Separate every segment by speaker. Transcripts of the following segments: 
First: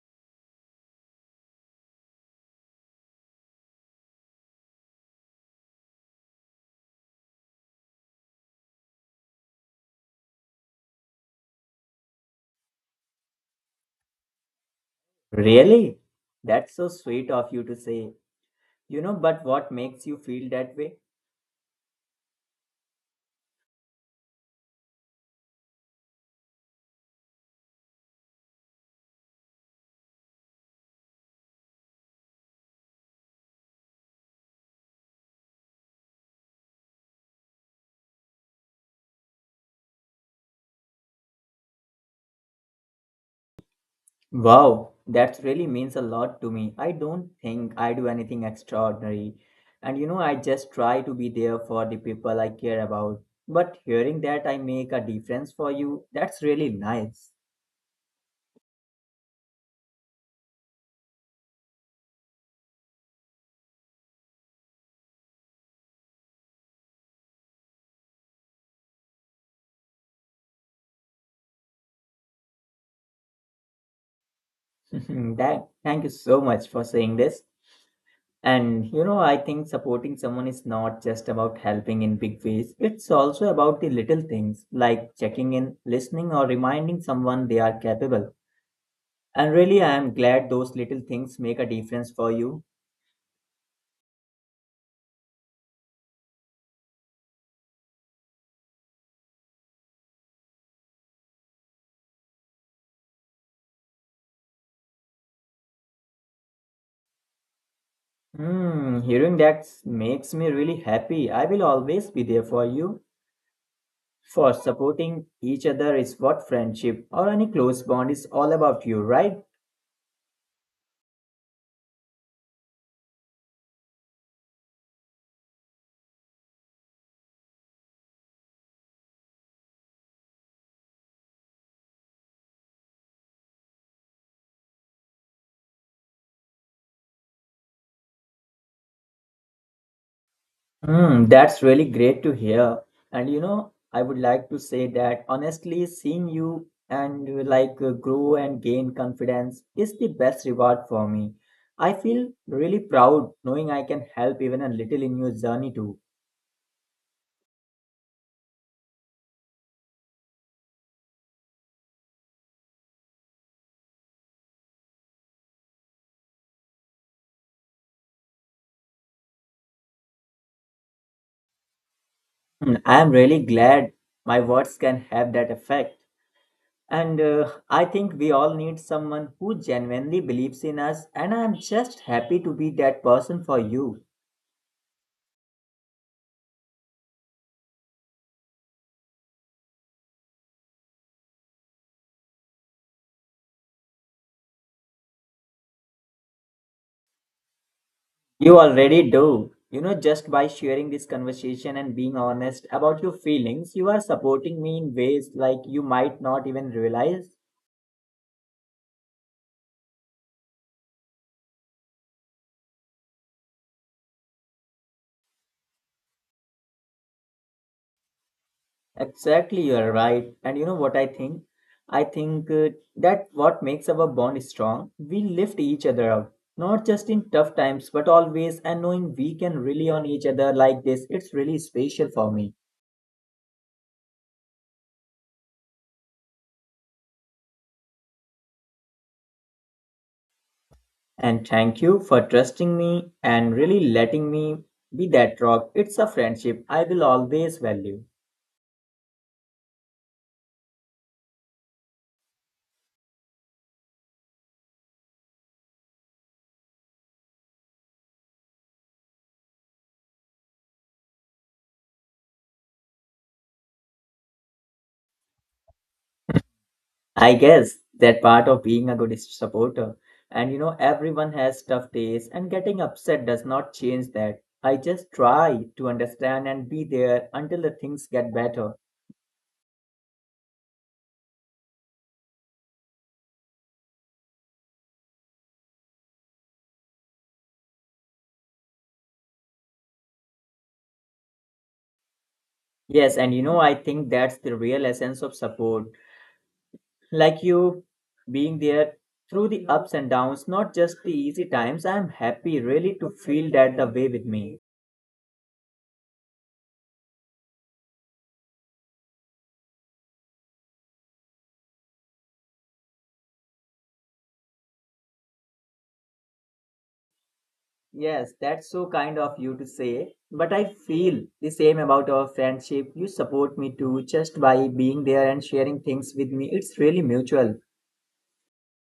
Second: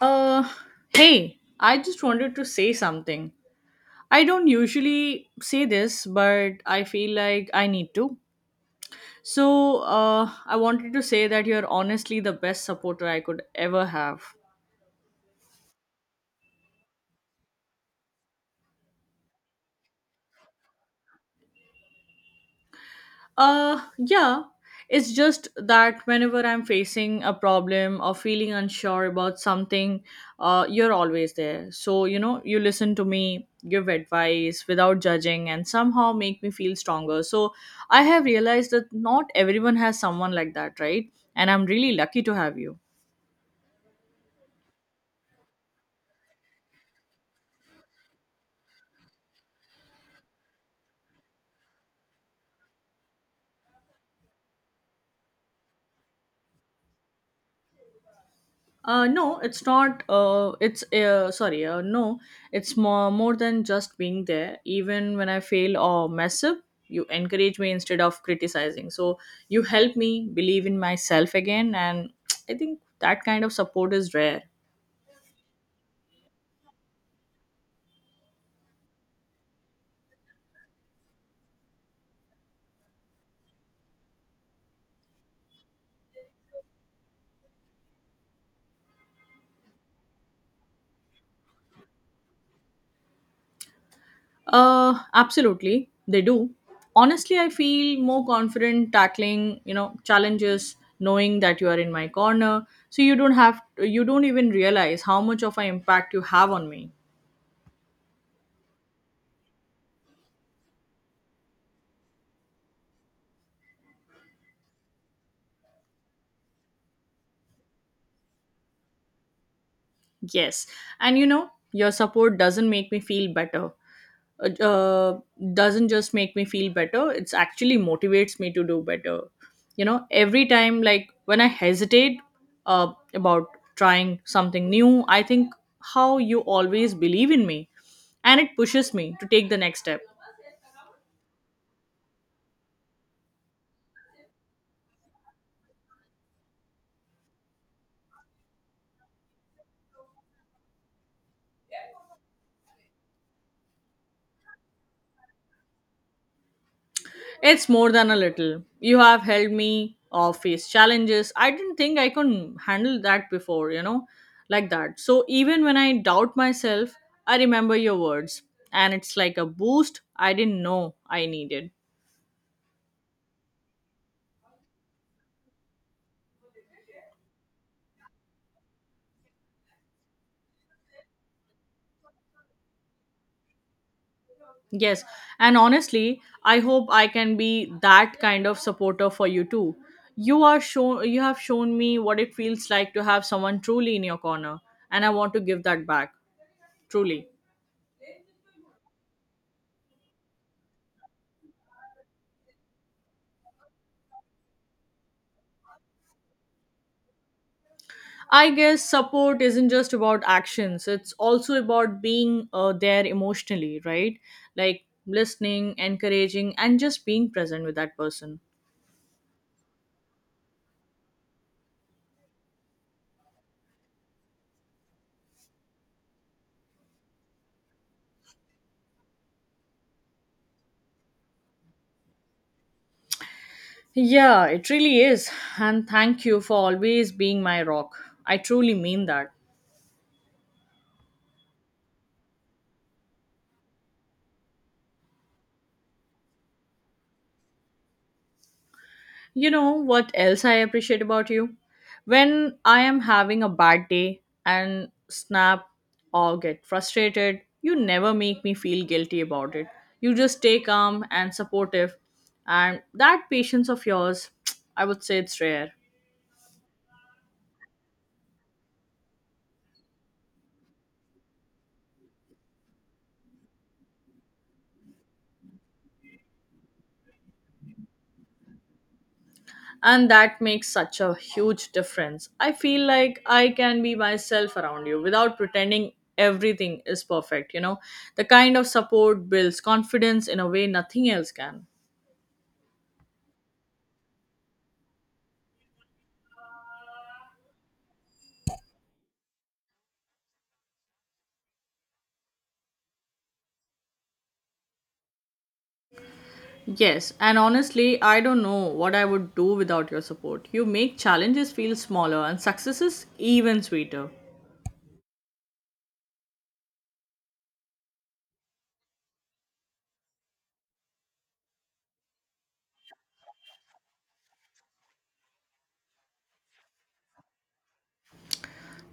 Speaker 1: Uh, Hey, I just wanted to say something. I don't usually say this, but I feel like I need to. So, I wanted to say that you're honestly the best supporter I could ever have.
Speaker 2: Really? That's so sweet of you to say. You know, but what makes you feel that way?
Speaker 1: Yeah. It's just that whenever I'm facing a problem or feeling unsure about something, you're always there. So, you listen to me, give advice without judging, and somehow make me feel stronger. So, I have realized that not everyone has someone like that, right? And I'm really lucky to have you.
Speaker 2: Wow, that really means a lot to me. I don't think I do anything extraordinary. And you know, I just try to be there for the people I care about. But hearing that I make a difference for you, that's really nice.
Speaker 1: No, it's not. It's Sorry. No, it's more than just being there. Even when I fail or mess up, you encourage me instead of criticizing. So you help me believe in myself again, and I think that kind of support is rare.
Speaker 2: that, thank you so much for saying this. And you know, I think supporting someone is not just about helping in big ways, it's also about the little things like checking in, listening, or reminding someone they are capable. And really, I am glad those little things make a difference for you.
Speaker 1: Absolutely, they do. Honestly, I feel more confident tackling challenges, knowing that you are in my corner. So you don't even realize how much of an impact you have on me.
Speaker 2: Hmm, hearing that makes me really happy. I will always be there for you. For supporting each other is what friendship or any close bond is all about you, right?
Speaker 1: Yes. And your support doesn't make me feel better. Uh, uh, doesn't just make me feel better, it's actually motivates me to do better. Every time, like when I hesitate about trying something new, I think how you always believe in me and it pushes me to take the next step.
Speaker 2: Hmm, that's really great to hear. And you know, I would like to say that honestly, seeing you and grow and gain confidence is the best reward for me. I feel really proud knowing I can help even a little in your journey too.
Speaker 1: It's more than a little. You have helped me face challenges. I didn't think I could handle that before, like that. So even when I doubt myself, I remember your words. And it's like a boost I didn't know I needed.
Speaker 2: Mm, I am really glad my words can have that effect. And I think we all need someone who genuinely believes in us, and I am just happy to be that person for you.
Speaker 1: Yes. And honestly, I hope I can be that kind of supporter for you too. You have shown me what it feels like to have someone truly in your corner. And I want to give that back. Truly.
Speaker 2: You already do. You know, just by sharing this conversation and being honest about your feelings, you are supporting me in ways like you might not even realize.
Speaker 1: I guess support isn't just about actions, it's also about being there emotionally, right? Like listening, encouraging, and just being present with that person.
Speaker 2: Exactly, you're right. And you know what I think? I think that what makes our bond strong, we lift each other up. Not just in tough times, but always, and knowing we can rely on each other like this, it's really special for me.
Speaker 1: Yeah, it really is. And thank you for always being my rock. I truly mean that.
Speaker 2: And thank you for trusting me and really letting me be that rock. It's a friendship I will always value.
Speaker 1: You know what else I appreciate about you? When I am having a bad day and snap or get frustrated, you never make me feel guilty about it. You just stay calm and supportive. And that patience of yours, I would say it's rare.
Speaker 2: I guess that part of being a good supporter. And you know, everyone has tough days, and getting upset does not change that. I just try to understand and be there until the things get better.
Speaker 1: And that makes such a huge difference. I feel like I can be myself around you without pretending everything is perfect. The kind of support builds confidence in a way nothing else can.
Speaker 2: Yes, and you know, I think that's the real essence of support. Like you being there through the ups and downs, not just the easy times. I'm happy really to feel that the way with me.
Speaker 1: Yes, and honestly, I don't know what I would do without your support. You make challenges feel smaller and successes even sweeter.
Speaker 2: Yes, that's so kind of you to say. But I feel the same about our friendship. You support me too just by being there and sharing things with me. It's really mutual.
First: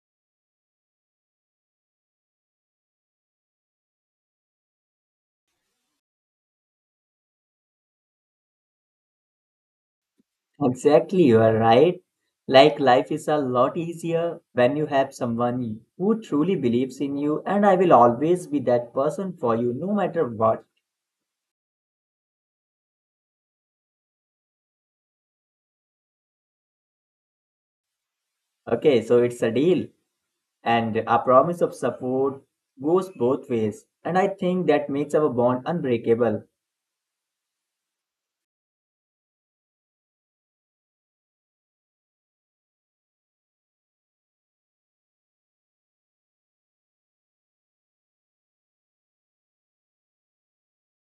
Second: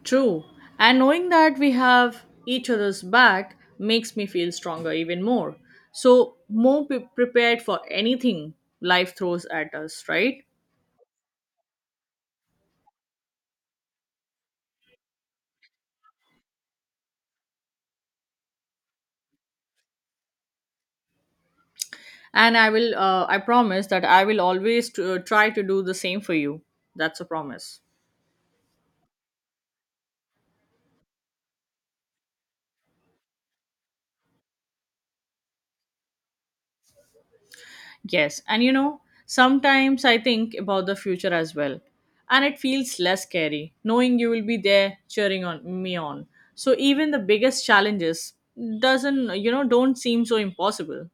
Speaker 1: True, and knowing that we have each other's back makes me feel stronger even more. So, more prepared for anything life throws at us, right?
Speaker 2: Exactly, you are right. Like life is a lot easier when you have someone who truly believes in you, and I will always be that person for you no matter what.
Speaker 1: And I promise that I will always try to do the same for you. That's a promise.
Speaker 2: Okay, so it's a deal, and a promise of support goes both ways, and I think that makes our bond unbreakable.
Speaker 1: Yes, and sometimes I think about the future as well, and it feels less scary knowing you will be there cheering on me on. So even the biggest challenges doesn't you know don't seem so impossible.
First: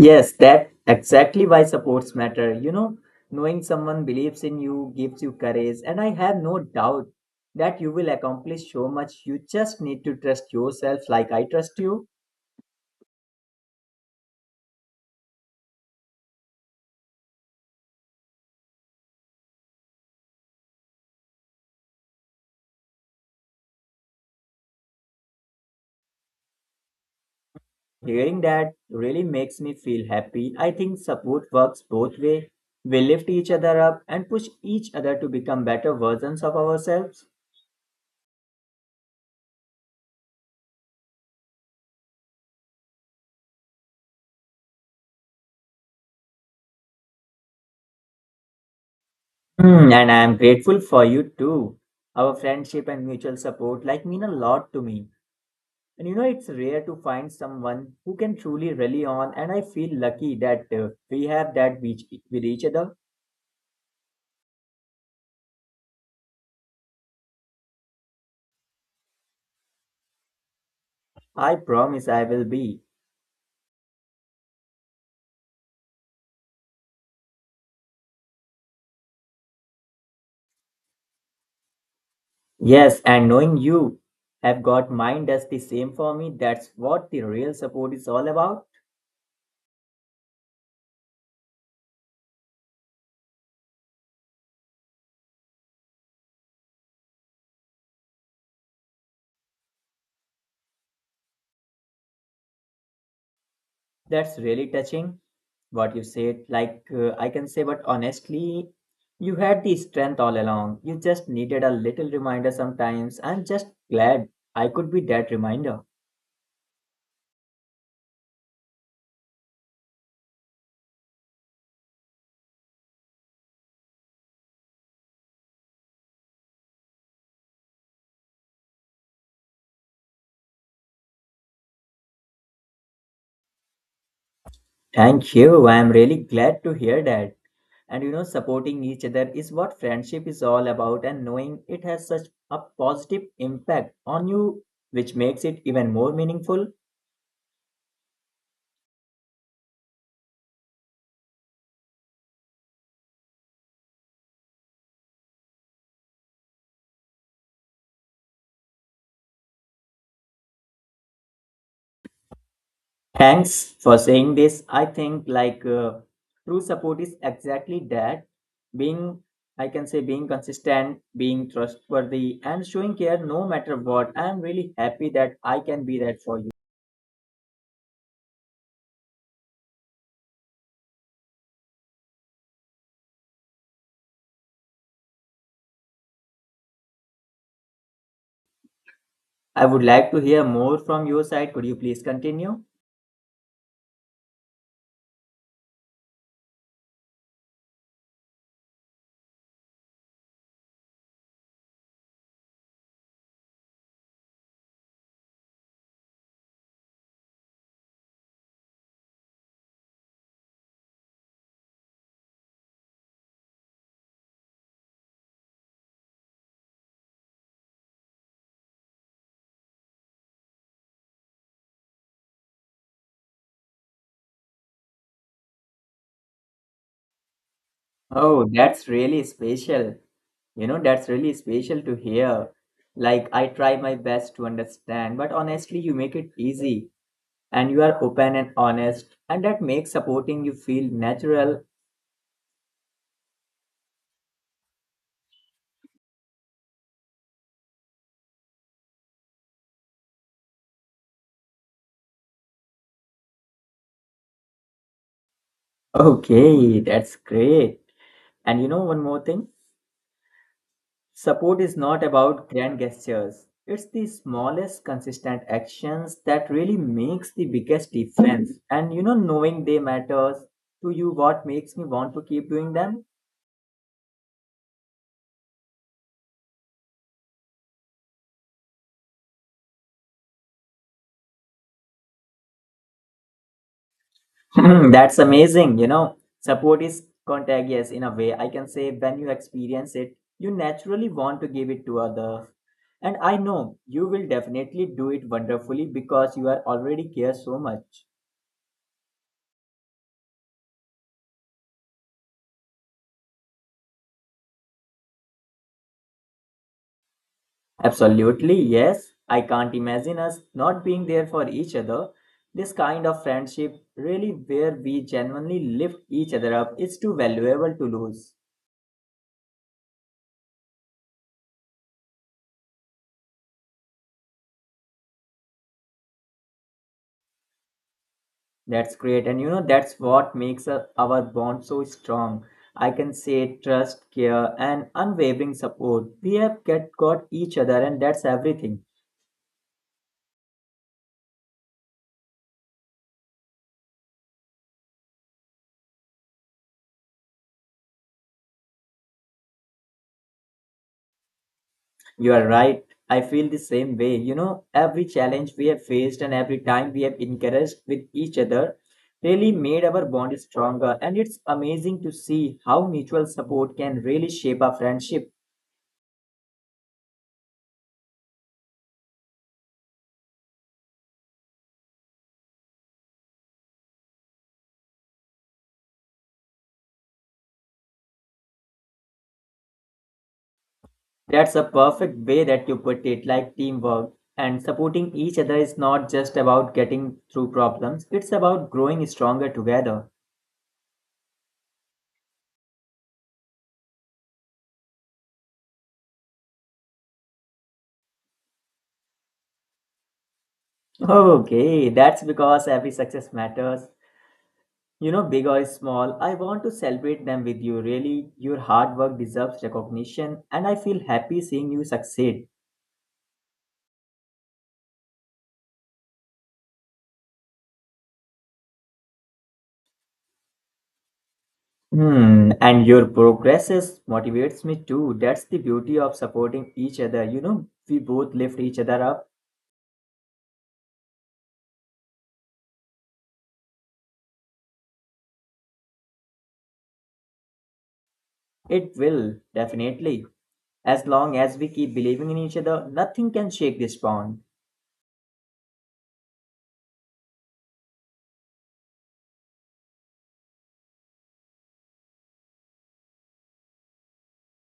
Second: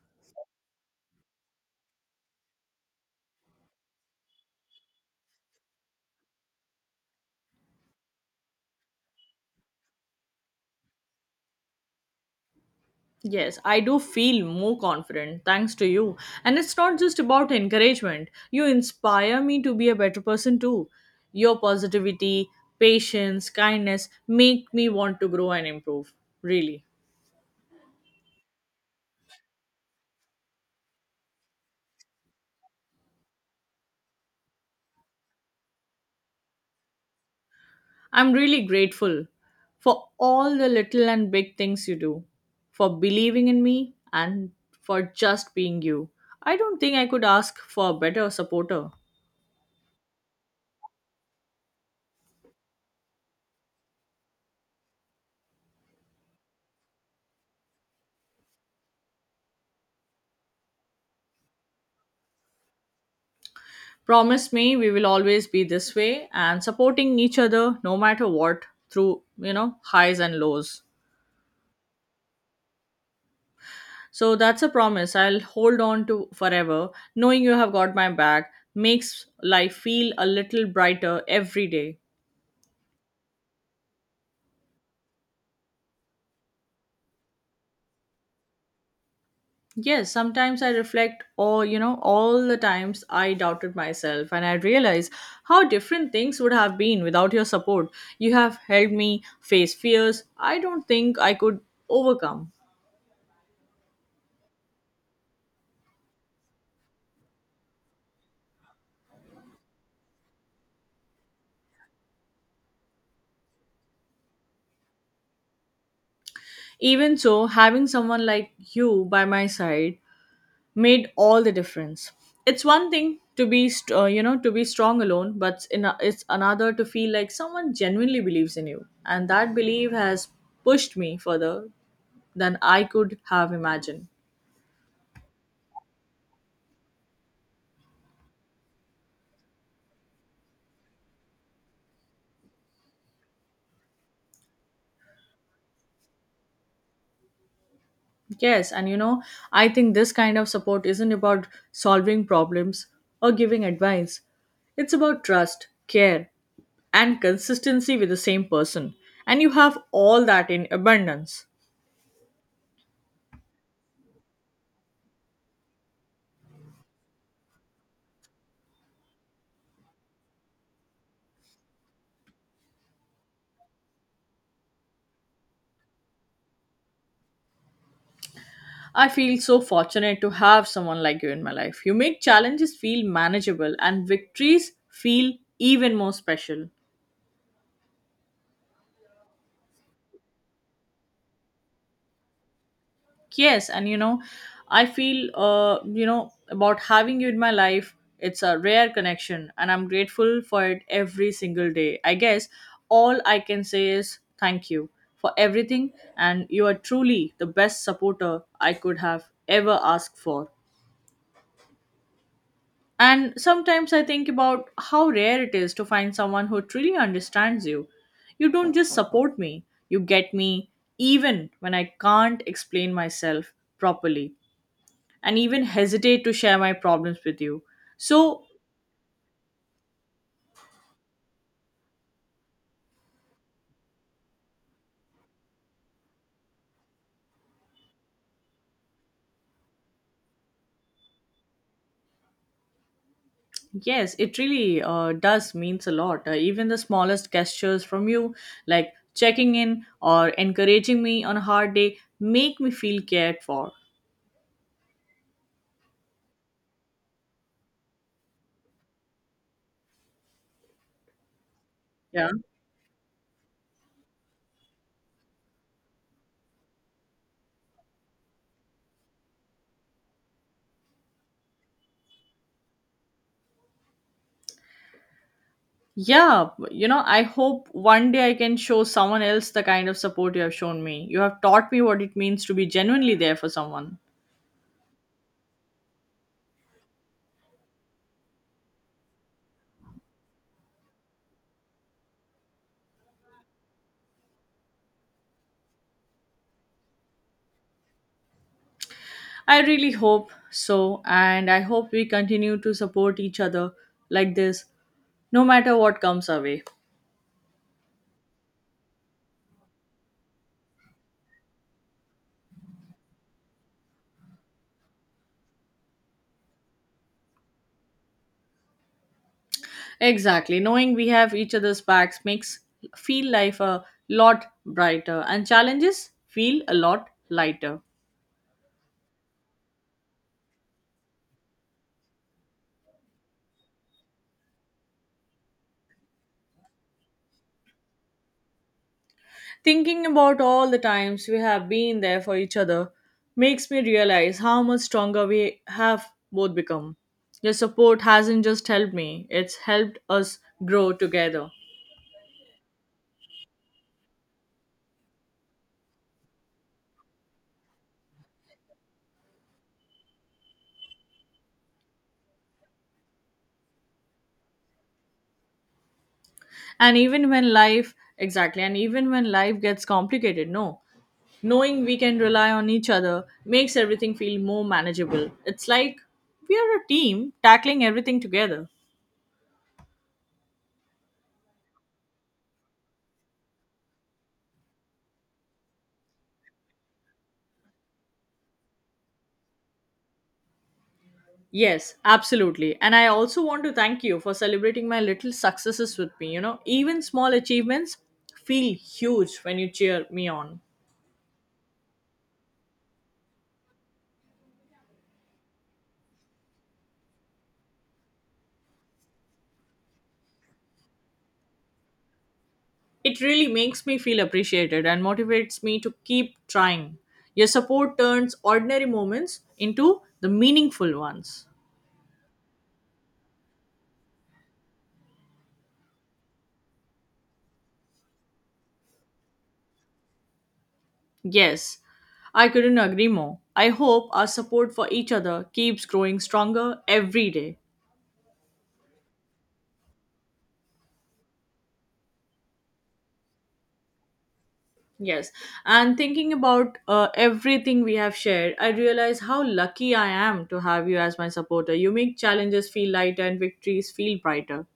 Speaker 2: Yes, that exactly why supports matter. You know, knowing someone believes in you gives you courage, and I have no doubt that you will accomplish so much. You just need to trust yourself like I trust you.
Speaker 1: Yes, I do feel more confident thanks to you. And it's not just about encouragement. You inspire me to be a better person too. Your positivity, patience, kindness make me want to grow and improve. Really.
Speaker 2: Hearing that really makes me feel happy. I think support works both way. We lift each other up and push each other to become better versions of ourselves.
Speaker 1: I'm really grateful for all the little and big things you do, for believing in me, and for just being you. I don't think I could ask for a better supporter.
Speaker 2: Hmm, and I am grateful for you too. Our friendship and mutual support like mean a lot to me. And you know, it's rare to find someone who can truly rely on, and I feel lucky that we have that with each other.
Speaker 1: Promise me we will always be this way and supporting each other no matter what through, highs and lows.
Speaker 2: I promise I will be.
Speaker 1: So that's a promise I'll hold on to forever. Knowing you have got my back makes life feel a little brighter every day.
Speaker 2: Yes, and knowing you have got mine does the same for me. That's what the real support is all about.
Speaker 1: Yes, sometimes I reflect all the times I doubted myself and I realize how different things would have been without your support. You have helped me face fears I don't think I could overcome.
Speaker 2: That's really touching what you said. Like, I can say, but honestly, you had the strength all along. You just needed a little reminder sometimes. I'm just glad I could be that reminder.
Speaker 1: Even so, having someone like you by my side made all the difference. It's one thing to be, st- you know, to be strong alone, but it's another to feel like someone genuinely believes in you. And that belief has pushed me further than I could have imagined.
Speaker 2: Thank you. I'm really glad to hear that. And you know, supporting each other is what friendship is all about, and knowing it has such a positive impact on you, which makes it even more meaningful.
Speaker 1: Yes, and I think this kind of support isn't about solving problems or giving advice. It's about trust, care, and consistency with the same person. And you have all that in abundance.
Speaker 2: Thanks for saying this. I think true support is exactly that being, I can say, being consistent, being trustworthy, and showing care no matter what. I am really happy that I can be that for you.
Speaker 1: I feel so fortunate to have someone like you in my life. You make challenges feel manageable and victories feel even more special.
Speaker 2: I would like to hear more from your side. Could you please continue?
Speaker 1: Yes, and I feel about having you in my life, it's a rare connection, and I'm grateful for it every single day. I guess all I can say is thank you for everything, and you are truly the best supporter I could have ever asked for. And sometimes I think about how rare it is to find someone who truly understands you. You don't just support me, you get me, even when I can't explain myself properly and even hesitate to share my problems with you. So,
Speaker 2: Oh, that's really special. You know, that's really special to hear. Like, I try my best to understand, but honestly, you make it easy and you are open and honest, and that makes supporting you feel natural.
Speaker 1: yes, it really does means a lot. Even the smallest gestures from you, like checking in or encouraging me on a hard day, make me feel cared for.
Speaker 2: Okay, that's great. And you know, one more thing support is not
Speaker 1: Yeah.
Speaker 2: about grand gestures, it's the smallest consistent actions that really makes the biggest difference. And you know, knowing they matters to you, what makes me want to keep doing them.
Speaker 1: Yeah, I hope one day I can show someone else the kind of support you have shown me. You have taught me what it means to be genuinely there for someone.
Speaker 2: That's amazing. You know, support is contagious in a way. I can say when you experience it, you naturally want to give it to others. And I know you will definitely do it wonderfully because you are already care so much.
Speaker 1: I really hope so, and I hope we continue to support each other like this, no matter what comes our way.
Speaker 2: Absolutely, yes. I can't imagine us not being there for each other. This kind of friendship, really where we genuinely lift each other up, is too valuable to lose.
Speaker 1: Exactly. Knowing we have each other's backs makes feel life a lot brighter and challenges feel a lot lighter.
Speaker 2: That's great. And you know, that's what makes our bond so strong. I can say trust, care, and unwavering support. We have got each other, and that's everything.
Speaker 1: Thinking about all the times we have been there for each other makes me realize how much stronger we have both become. Your support hasn't just helped me, it's helped us grow together.
Speaker 2: You are right. I feel the same way. You know, every challenge we have faced and every time we have encouraged with each other really made our bond stronger. And it's amazing to see how mutual support can really shape our friendship.
Speaker 1: And even when life Exactly. And even when life gets complicated, no, knowing we can rely on each other makes everything feel more manageable. It's like we are a team tackling everything together.
Speaker 2: That's a perfect way that you put it, like teamwork. And supporting each other is not just about getting through problems, it's about growing stronger together.
Speaker 1: Yes, absolutely. And I also want to thank you for celebrating my little successes with me. Even small achievements feel huge when you cheer me on.
Speaker 2: Okay, that's because every success matters. You know, big or small, I want to celebrate them with you. Really, your hard work deserves recognition, and I feel happy seeing you succeed.
Speaker 1: It really makes me feel appreciated and motivates me to keep trying. Your support turns ordinary moments into the meaningful ones.
Speaker 2: Hmm, and your progresses motivates me too. That's the beauty of supporting each other. You know, we both lift each other up.
Speaker 1: Yes, I couldn't agree more. I hope our support for each other keeps growing stronger every day.
Speaker 2: It will, definitely. As long as we keep believing in each other, nothing can shake this bond.
Speaker 1: Yes, and thinking about everything we have shared, I realize how lucky I am to have you as my supporter. You make challenges feel lighter and victories feel brighter.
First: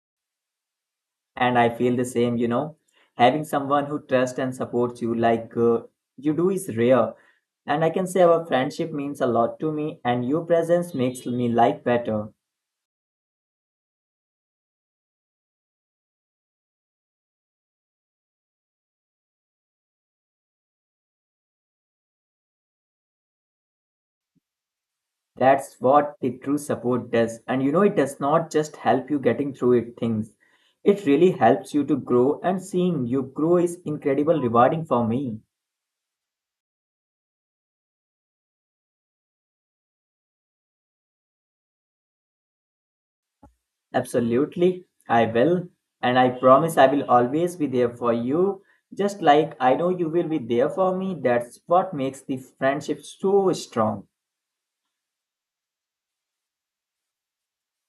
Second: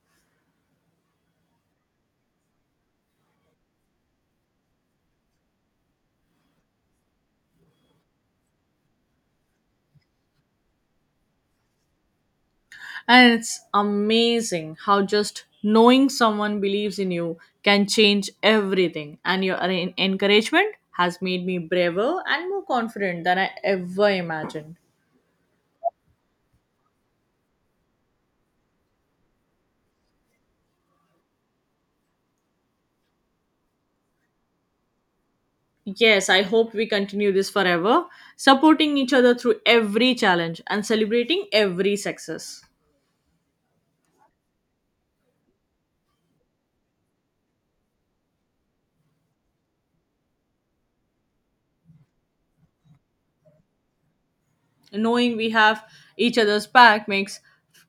Speaker 2: And I feel the same, you know. Having someone who trusts and supports you you do is rare. And I can say our friendship means a lot to me, and your presence makes me life better.
Speaker 1: And it's amazing how just knowing someone believes in you can change everything. And your encouragement has made me braver and more confident than I ever imagined.
Speaker 2: That's what the true support does. And you know, it does not just help you getting through it things. It really helps you to grow, and seeing you grow is incredible rewarding for me.
Speaker 1: Yes, I hope we continue this forever, supporting each other through every challenge and celebrating every success.
Speaker 2: Absolutely, I will. And I promise I will always be there for you. Just like I know you will be there for me. That's what makes the friendship so strong.
Speaker 1: Knowing we have each other's back makes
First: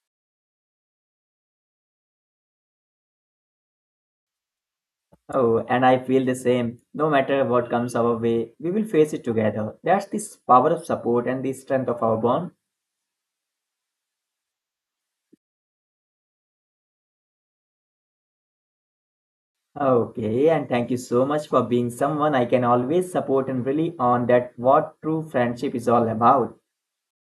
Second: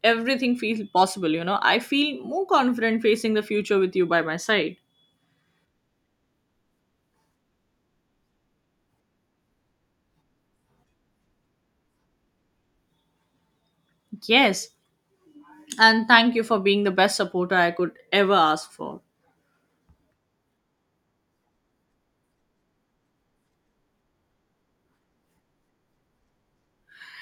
Speaker 1: everything feel possible. I feel more confident facing the future with you by my side.
Speaker 2: Oh, and I feel the same. No matter what comes our way, we will face it together. That's the power of support and the strength of our bond.
Speaker 1: Yes, and thank you for being the best supporter I could ever ask for.
Speaker 2: Okay, and thank you so much for being someone I can always support and really on that what true friendship is all about.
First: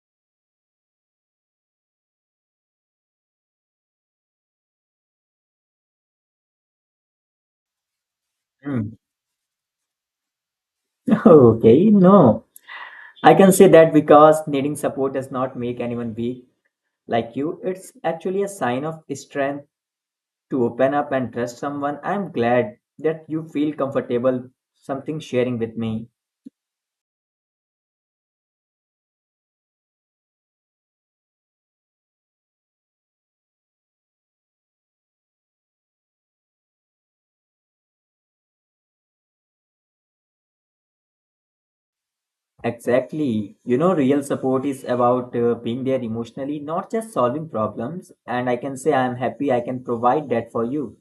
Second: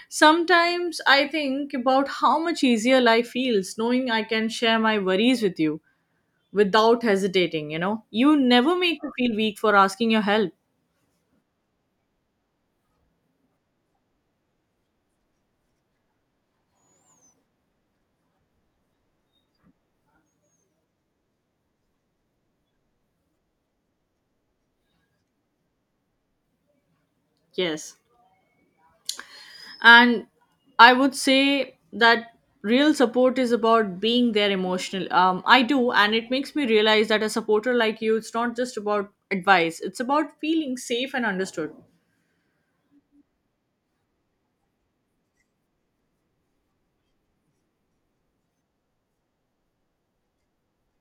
Speaker 1: Sometimes I think about how much easier life feels knowing I can share my worries with you without hesitating, you know. You never
Speaker 2: Hmm.
Speaker 1: make me feel weak for asking your help.
Speaker 2: Okay, no. I can say that because needing support does not make anyone weak like you. It's actually a sign of strength to open up and trust someone. I'm glad that you feel comfortable something sharing with me.
Speaker 1: Yes. And I would say that real support is about being there emotional. I do, and it makes me realize that a supporter like you, it's not just about advice, it's about feeling safe and understood.
Speaker 2: Exactly. You know, real support is about being there emotionally, not just solving problems. And I can say I'm happy I can provide that for you.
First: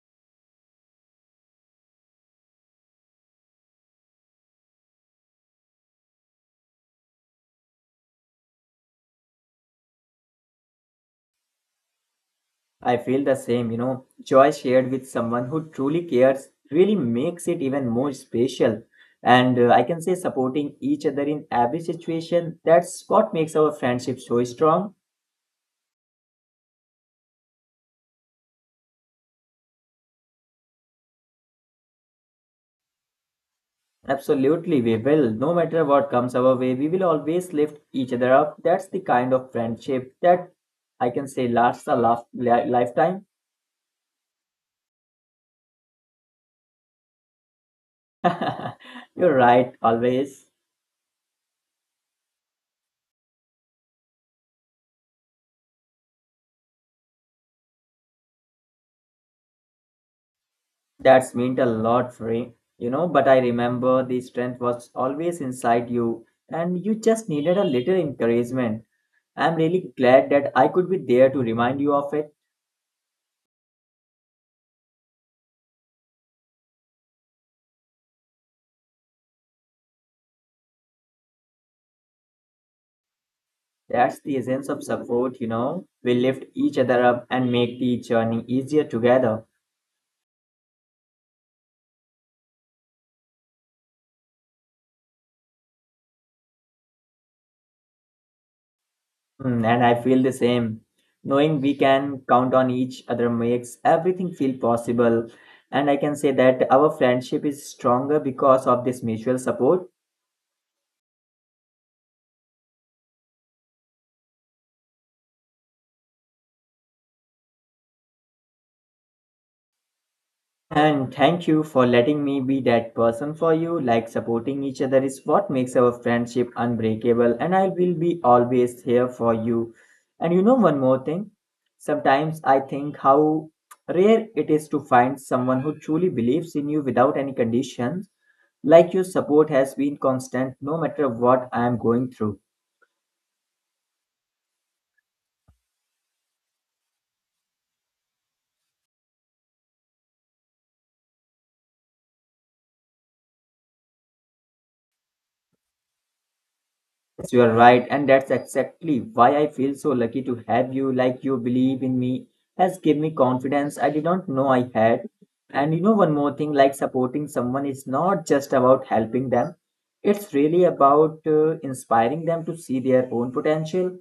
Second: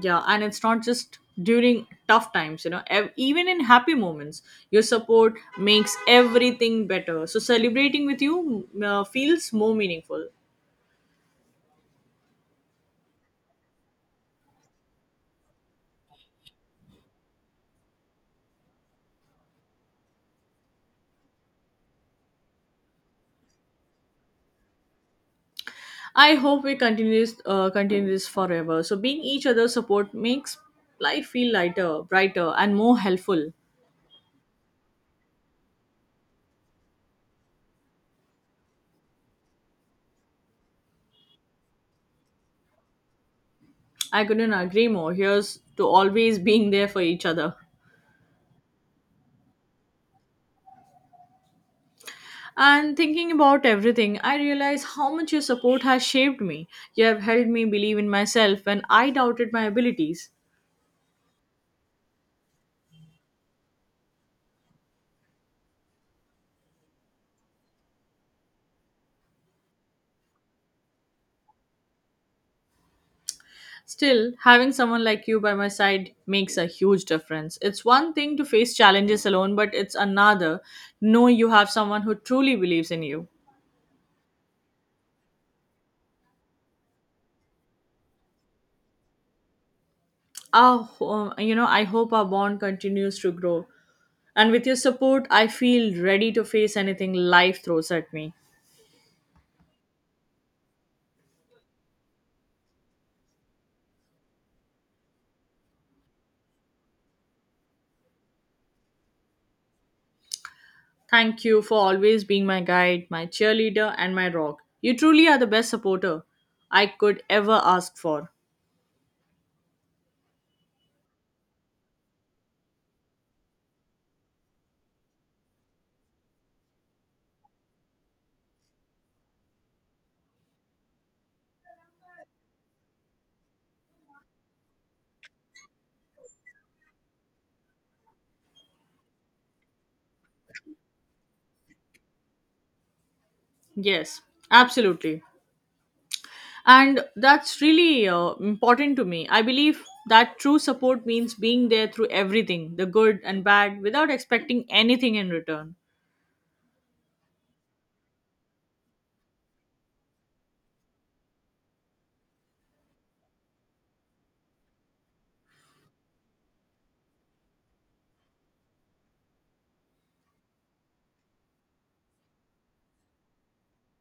Speaker 1: Yeah, and it's not just during tough times, even in happy moments, your support makes everything better. So celebrating with you feels more meaningful.
Speaker 2: I feel the same, you know. Joy shared with someone who truly cares really makes it even more special. And I can say supporting each other in every situation, that's what makes our friendship so strong.
Speaker 1: I hope we continue this forever. So being each other's support makes life feel lighter, brighter, and more helpful.
Speaker 2: Absolutely, we will. No matter what comes our way, we will always lift each other up. That's the kind of friendship that I can say lasts a lifetime.
Speaker 1: I couldn't agree more. Here's to always being there for each other.
Speaker 2: You're right, always.
Speaker 1: And thinking about everything, I realize how much your support has shaped me. You have helped me believe in myself when I doubted my abilities.
Speaker 2: That's meant a lot, Ray. You know, but I remember the strength was always inside you, and you just needed a little encouragement. I'm really glad that I could be there to remind you of it.
Speaker 1: Still, having someone like you by my side makes a huge difference. It's one thing to face challenges alone, but it's another know you have someone who truly believes in you.
Speaker 2: That's the essence of support, you know. We lift each other up and make the journey easier together.
Speaker 1: I hope our bond continues to grow. And with your support, I feel ready to face anything life throws at me.
Speaker 2: Mm, and I feel the same. Knowing we can count on each other makes everything feel possible. And I can say that our friendship is stronger because of this mutual support.
Speaker 1: Thank you for always being my guide, my cheerleader, and my rock. You truly are the best supporter I could ever ask for.
Speaker 2: And thank you for letting me be that person for you. Like supporting each other is what makes our friendship unbreakable, and I will be always here for you. And you know, one more thing sometimes I think how rare it is to find someone who truly believes in you without any conditions. Like your support has been constant no matter what I am going through.
Speaker 1: Yes, absolutely. And that's really important to me. I believe that true support means being there through everything, the good and bad, without expecting anything in return.
Speaker 2: Yes, you are right, and that's exactly why I feel so lucky to have you. Like you believe in me has given me confidence I did not know I had. And you know one more thing, like supporting someone is not just about helping them. It's really about inspiring them to see their own potential.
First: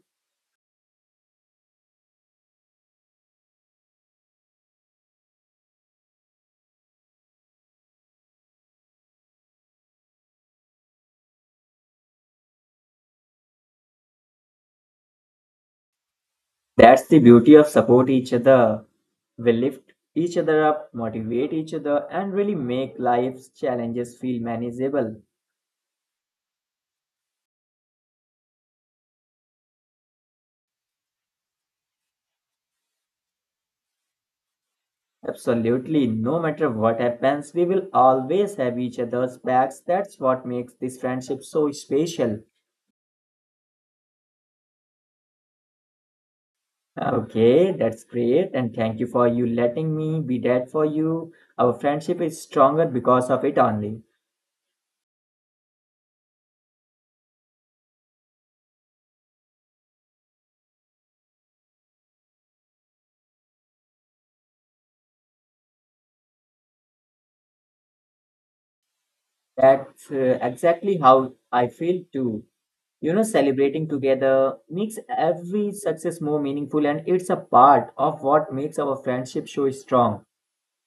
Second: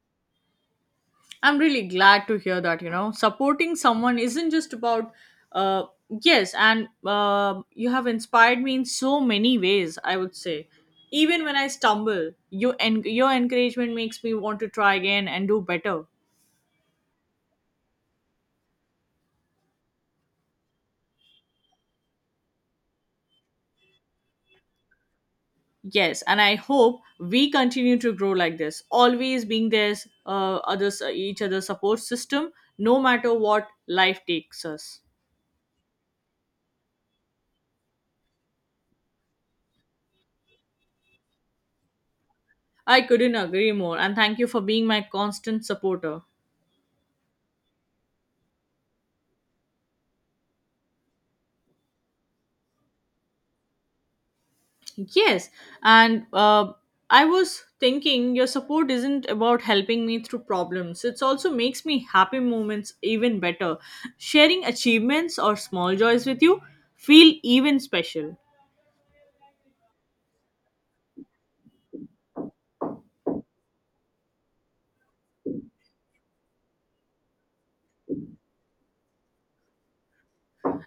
Speaker 1: I'm really glad to hear that, supporting someone isn't just about, uh, yes, and you have inspired me in so many ways, I would say. Even when I stumble, you your encouragement makes me want to try again and do better.
Speaker 2: That's the beauty of support each other. We lift each other up, motivate each other, and really make life's challenges feel manageable.
Speaker 1: Yes, and I hope we continue to grow like this, always being each other's support system, no matter what life takes us.
Speaker 2: Absolutely, no matter what happens, we will always have each other's backs. That's what makes this friendship so special.
Speaker 1: I couldn't agree more, and thank you for being my constant supporter.
Speaker 2: Okay, that's great, and thank you for you letting me be that for you. Our friendship is stronger because of it only.
Speaker 1: Yes, and I was thinking your support isn't about helping me through problems. It also makes me happy moments even better. Sharing achievements or small joys with you feel even special.
Speaker 2: That's exactly how I feel too. You know, celebrating together makes every success more meaningful, and it's a part of what makes our friendship so strong.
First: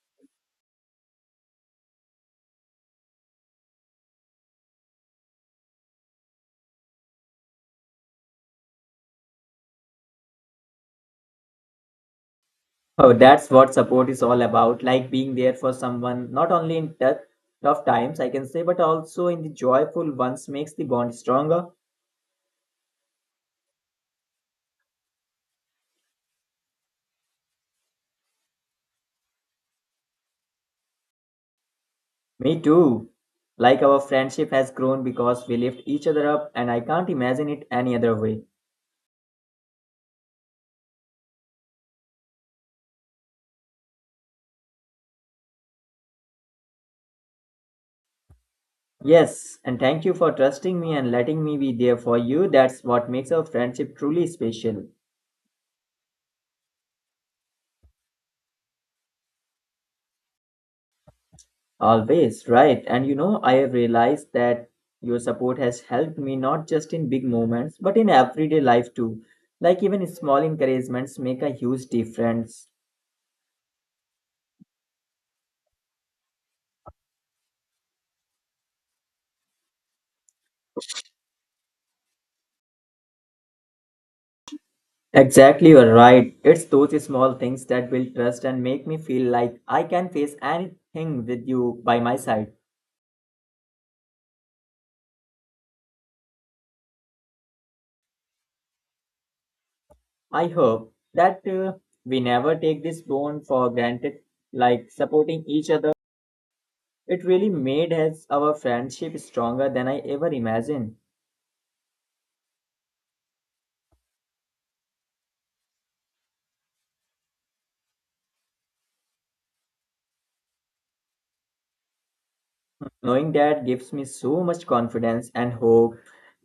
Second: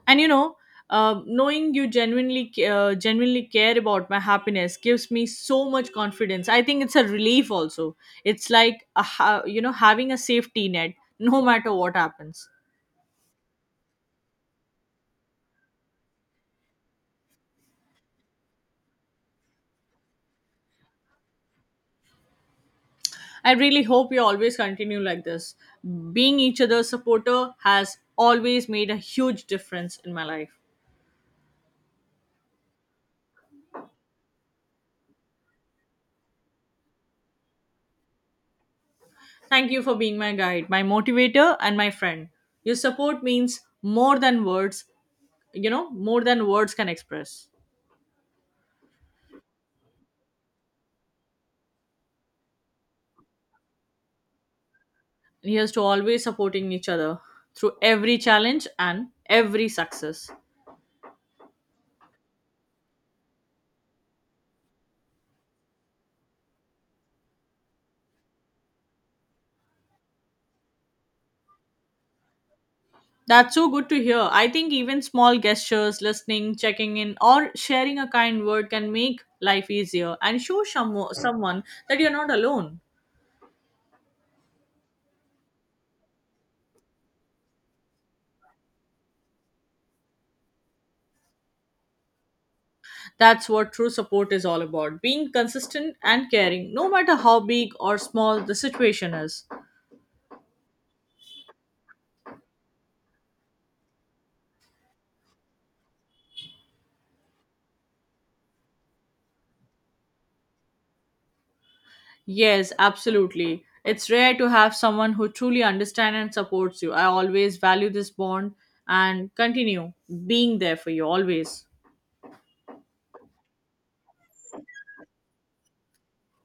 Speaker 1: And knowing you genuinely care about my happiness gives me so much confidence. I think it's a relief also. It's like a, ha- you know having a safety net no matter what happens.
Speaker 2: Oh, that's what support is all about, like being there for someone, not only in tough times, I can say, but also in the joyful ones makes the bond stronger.
Speaker 1: I really hope we always continue like this. Being each other's supporter has always made a huge difference in my life.
Speaker 2: Me too. Like our friendship has grown because we lift each other up, and I can't imagine it any other way.
Speaker 1: Thank you for being my guide, my motivator, and my friend. Your support means more than words can express.
Speaker 2: Yes, and thank you for trusting me and letting me be there for you. That's what makes our friendship truly special.
Speaker 1: Here's to always supporting each other through every challenge and every success.
Speaker 2: Always, right. And you know, I have realized that your support has helped me not just in big moments, but in everyday life too. Like even small encouragements make a huge difference.
Speaker 1: That's so good to hear. I think even small gestures, listening, checking in, or sharing a kind word can make life easier and show someone that you're not alone.
Speaker 2: Exactly, you're right. It's those small things that build trust and make me feel like I can face anything with you by my side.
Speaker 1: That's what true support is all about being consistent and caring, no matter how big or small the situation is.
Speaker 2: I hope that we never take this bond for granted, like supporting each other. It really made us our friendship stronger than I ever imagined.
Speaker 1: Yes, absolutely. It's rare to have someone who truly understands and supports you. I always value this bond and continue being there for you always.
Speaker 2: Knowing that gives me so much confidence and hope.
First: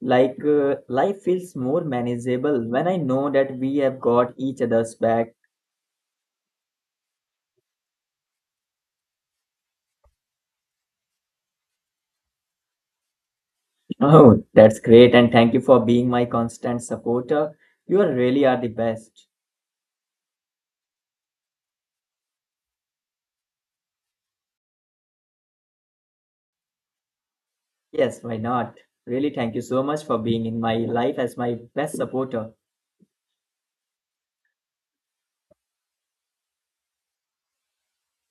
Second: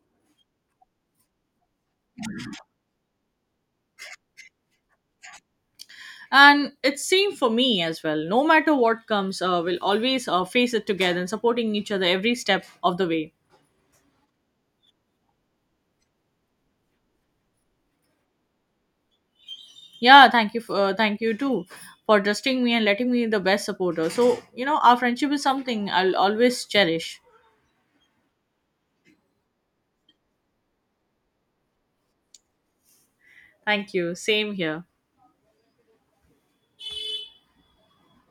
Speaker 2: Like, life feels more manageable when I know that we have got each other's back.
Speaker 1: And it's same for me as well. No matter what comes, we'll always face it together and supporting each other every step of the way.
Speaker 2: Oh, that's great. And thank you for being my constant supporter. You are really are the best.
Speaker 1: Yeah, thank you too for trusting me and letting me the best supporter. So, our friendship is something I'll always cherish.
Speaker 2: Yes, why not? Really, thank you so much for being in my life as my best supporter.
Speaker 1: Thank you, same here.